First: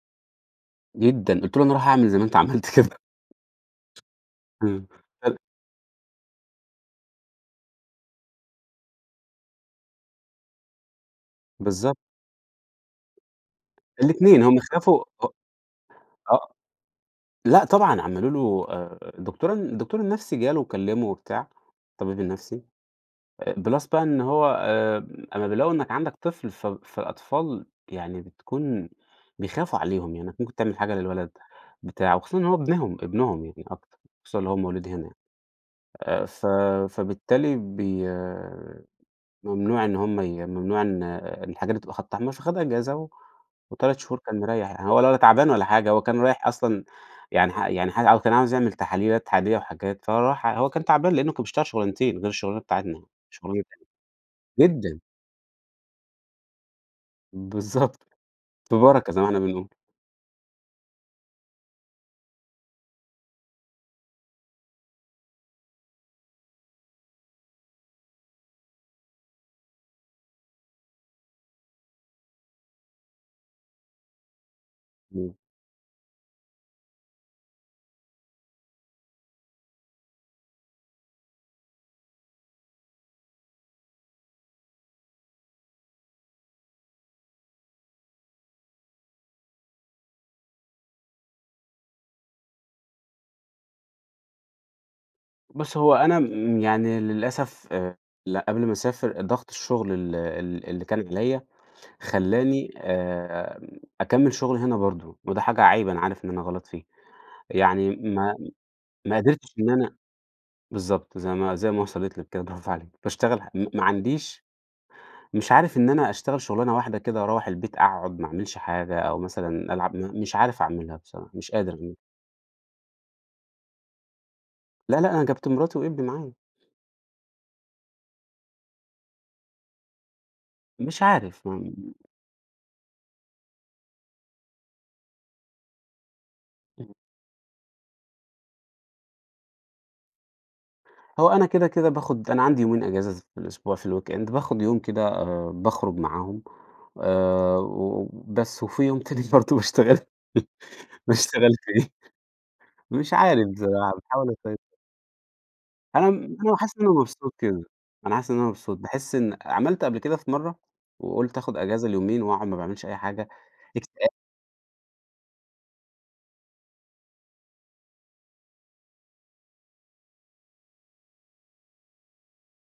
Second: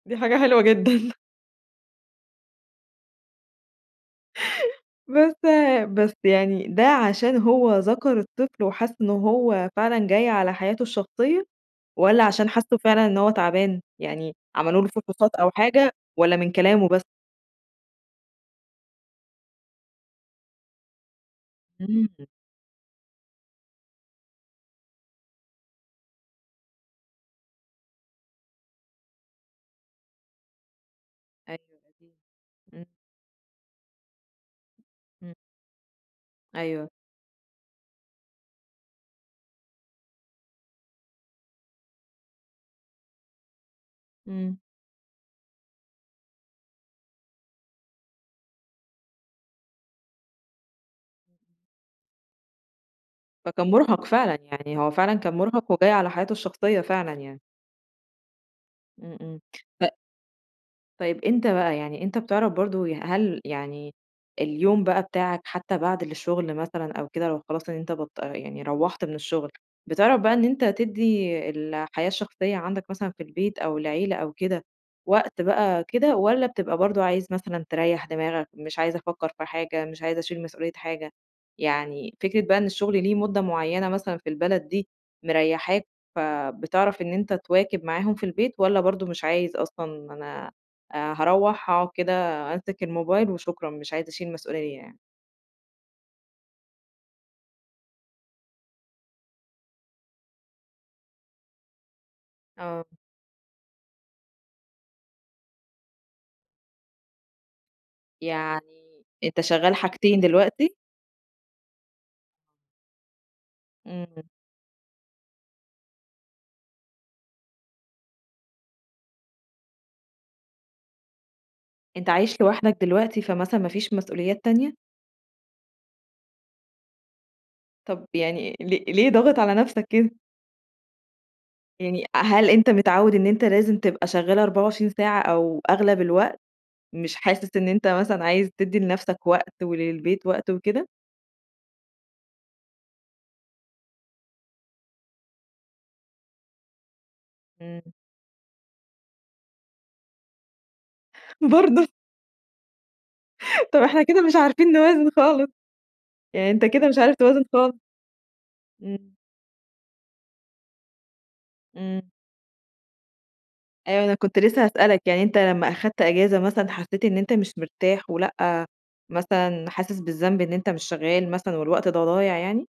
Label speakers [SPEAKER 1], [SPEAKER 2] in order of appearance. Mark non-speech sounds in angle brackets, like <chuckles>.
[SPEAKER 1] دي حاجة حلوة جدًا. <chuckles>
[SPEAKER 2] جدًا، قُلت له أنا هاروح أعمل زي ما أنت عملت كده. إمم.
[SPEAKER 1] بس بس يعني ده عشان هو ذكر الطفل وحس إن هو فعلًا جاي على حياته الشخصية،
[SPEAKER 2] بالضبط.
[SPEAKER 1] والَّا عشان حس فعلًا إن هو تعبان، يعني
[SPEAKER 2] الاتنين، هم
[SPEAKER 1] عملوا له
[SPEAKER 2] خافوا أ
[SPEAKER 1] فحوصات أو حاجة والَّا
[SPEAKER 2] آه،
[SPEAKER 1] من كلامه بس؟
[SPEAKER 2] لأ طبعًا عملوا له آآ الدكتور ال الدكتور النفسي جاله وكلمه وبتاع
[SPEAKER 1] إمم.
[SPEAKER 2] الطبيب النفسي plus بقى إن هو آآ، أما بيلاقوا إنك عندك طفل ف فالأطفال يعني بتكون بيخافوا عليهم لأنك ممكن تعمل حاجة للولد
[SPEAKER 1] أيوه، أكيد،
[SPEAKER 2] بتاع، وخصوصًا إن هو
[SPEAKER 1] إمم.
[SPEAKER 2] ابنهم ابنهم يعني أكتر خصوصًا إن هو مولود هنا
[SPEAKER 1] إمم.
[SPEAKER 2] آآ، ف
[SPEAKER 1] أيوه.
[SPEAKER 2] فبالتالي بي ممنوع إن هُم ي ممنوع إن الحاجات دي بتبقى خط أحمرفخد أجازة و3 شهور كان
[SPEAKER 1] إمم.
[SPEAKER 2] مريح يعني هو ولا تعبان ولا حاجة هو كان رايح أصلًا يعني ح يعني ح كان عايز يعمل تحليلات عادية وحاجات فهو راح هو كان تعبان لأنه كان بيشتغل شغلانتين غير الشغلانة بتاعتنا
[SPEAKER 1] فكان
[SPEAKER 2] <unintelligible>
[SPEAKER 1] مرهق فعلًا، يعني هو
[SPEAKER 2] جدًا.
[SPEAKER 1] فعلًا كان مرهق وجاي على حياته الشخصية فعلًا يعني.
[SPEAKER 2] بالضبط، في بركة
[SPEAKER 1] إمم،
[SPEAKER 2] زي ما إحنا
[SPEAKER 1] إمم.
[SPEAKER 2] بنقول.
[SPEAKER 1] ط طيب أنت بقى يعني أنت بتعرف برضه، هل يعني اليوم بقى بتاعك حتى بعد الشغل مثلًا أو كده لو خلاص إن انت بطل يعني روّحت من الشغل، بتعرف بقى إن أنت تدي الحياة الشخصية عندك مثلًا في البيت أو العيلة أو كده
[SPEAKER 2] إمم.
[SPEAKER 1] وقت بقى كده، والَّا بتبقى برضه عايز مثلًا تريح دماغك، مش عايز أفكر في حاجة، مش عايز أشيل مسؤولية حاجة، يعني فكرة بقى إن الشغل ليه مدة معينة مثلًا في البلد دي، مريحاك فبتعرف إن أنت تواكب معاهم في البيت والَّا برضه مش عايز أصلًا أنا آآ، هاروّح أقعد كده أمسك الموبايل وشكرًا مش عايز أشيل مسؤولية يعني؟
[SPEAKER 2] بُصي، هو أنا م يعني للأسف آآ قبل ما أسافر ضغط الشغل ال ال اللي كان عليَّ خلاني
[SPEAKER 1] آه.
[SPEAKER 2] آآ، أكمل شغل هنا برضه، وده حاجة عيب أنا عارف إن أنا غلط فيه، يعني ما
[SPEAKER 1] يعني
[SPEAKER 2] ما
[SPEAKER 1] أنت
[SPEAKER 2] قدرتش إن
[SPEAKER 1] شغال
[SPEAKER 2] أنا
[SPEAKER 1] حاجتين دلوقتي؟
[SPEAKER 2] بالضبط زي ما زي ما وصلت لِك كده برافو عليكِ باشتغل م ما
[SPEAKER 1] إمم.
[SPEAKER 2] عنديش مش عارف إن أنا أشتغل شغلانة واحدة كده وأروّح البيت أقعد ما أعملش حاجة، أو مثلًا ألعب مش عارف أعملها بصراحة، مش قادر.
[SPEAKER 1] أنت عايش لوحدك دلوقتي فمثلًا ما فيش مسؤوليات تانية؟
[SPEAKER 2] لأ لأ أنا جيبت مراتي وابني معايا.
[SPEAKER 1] طب يعني ليه ليه ضاغط على نفسك كده؟
[SPEAKER 2] مش عارف ما
[SPEAKER 1] يعني هل أنت متعود إن أنت لازم تبقى شغال 24 ساعة أو أغلب الوقت،
[SPEAKER 2] إمم.
[SPEAKER 1] مش حاسس إن أنت مثلًا عايز تدي لنفسك وقت وللبيت وقت وكده؟
[SPEAKER 2] هو أنا كده كده باخد أنا عندي يومين إجازة في الأسبوع في الweekend باخد يوم كده آآ، باخرج معاهم آآ،
[SPEAKER 1] إمم.
[SPEAKER 2] وبس وفي يوم تاني برضه باشتغل باشتغل
[SPEAKER 1] برضه.
[SPEAKER 2] فيه مش عارف
[SPEAKER 1] <chuckles> طب
[SPEAKER 2] آآ،
[SPEAKER 1] إحنا كده
[SPEAKER 2] باحاول
[SPEAKER 1] مش
[SPEAKER 2] اسيطر.
[SPEAKER 1] عارفين نوازن خالص،
[SPEAKER 2] أنا
[SPEAKER 1] يعني أنت
[SPEAKER 2] حاسس إن
[SPEAKER 1] كده
[SPEAKER 2] أنا
[SPEAKER 1] مش عارف
[SPEAKER 2] مبسوط
[SPEAKER 1] توازن
[SPEAKER 2] كده،
[SPEAKER 1] خالص.
[SPEAKER 2] أنا حاسس إن أنا مبسوط
[SPEAKER 1] إمم.
[SPEAKER 2] باحس إن عملت قبل كده في مرّة وقلت آخد إجازة
[SPEAKER 1] إمم.
[SPEAKER 2] اليومين وأقعد ما باعملش أي حاجة
[SPEAKER 1] أيوه،
[SPEAKER 2] اكتئا
[SPEAKER 1] أنا كنت لسه هاسألك يعني أنت لما أخدت إجازة مثلًا حسيت إن أنت مش مرتاح، ولأ مثلًا حاسس بالذنب إن أنت مش شغال مثلًا والوقت ده ضايع يعني؟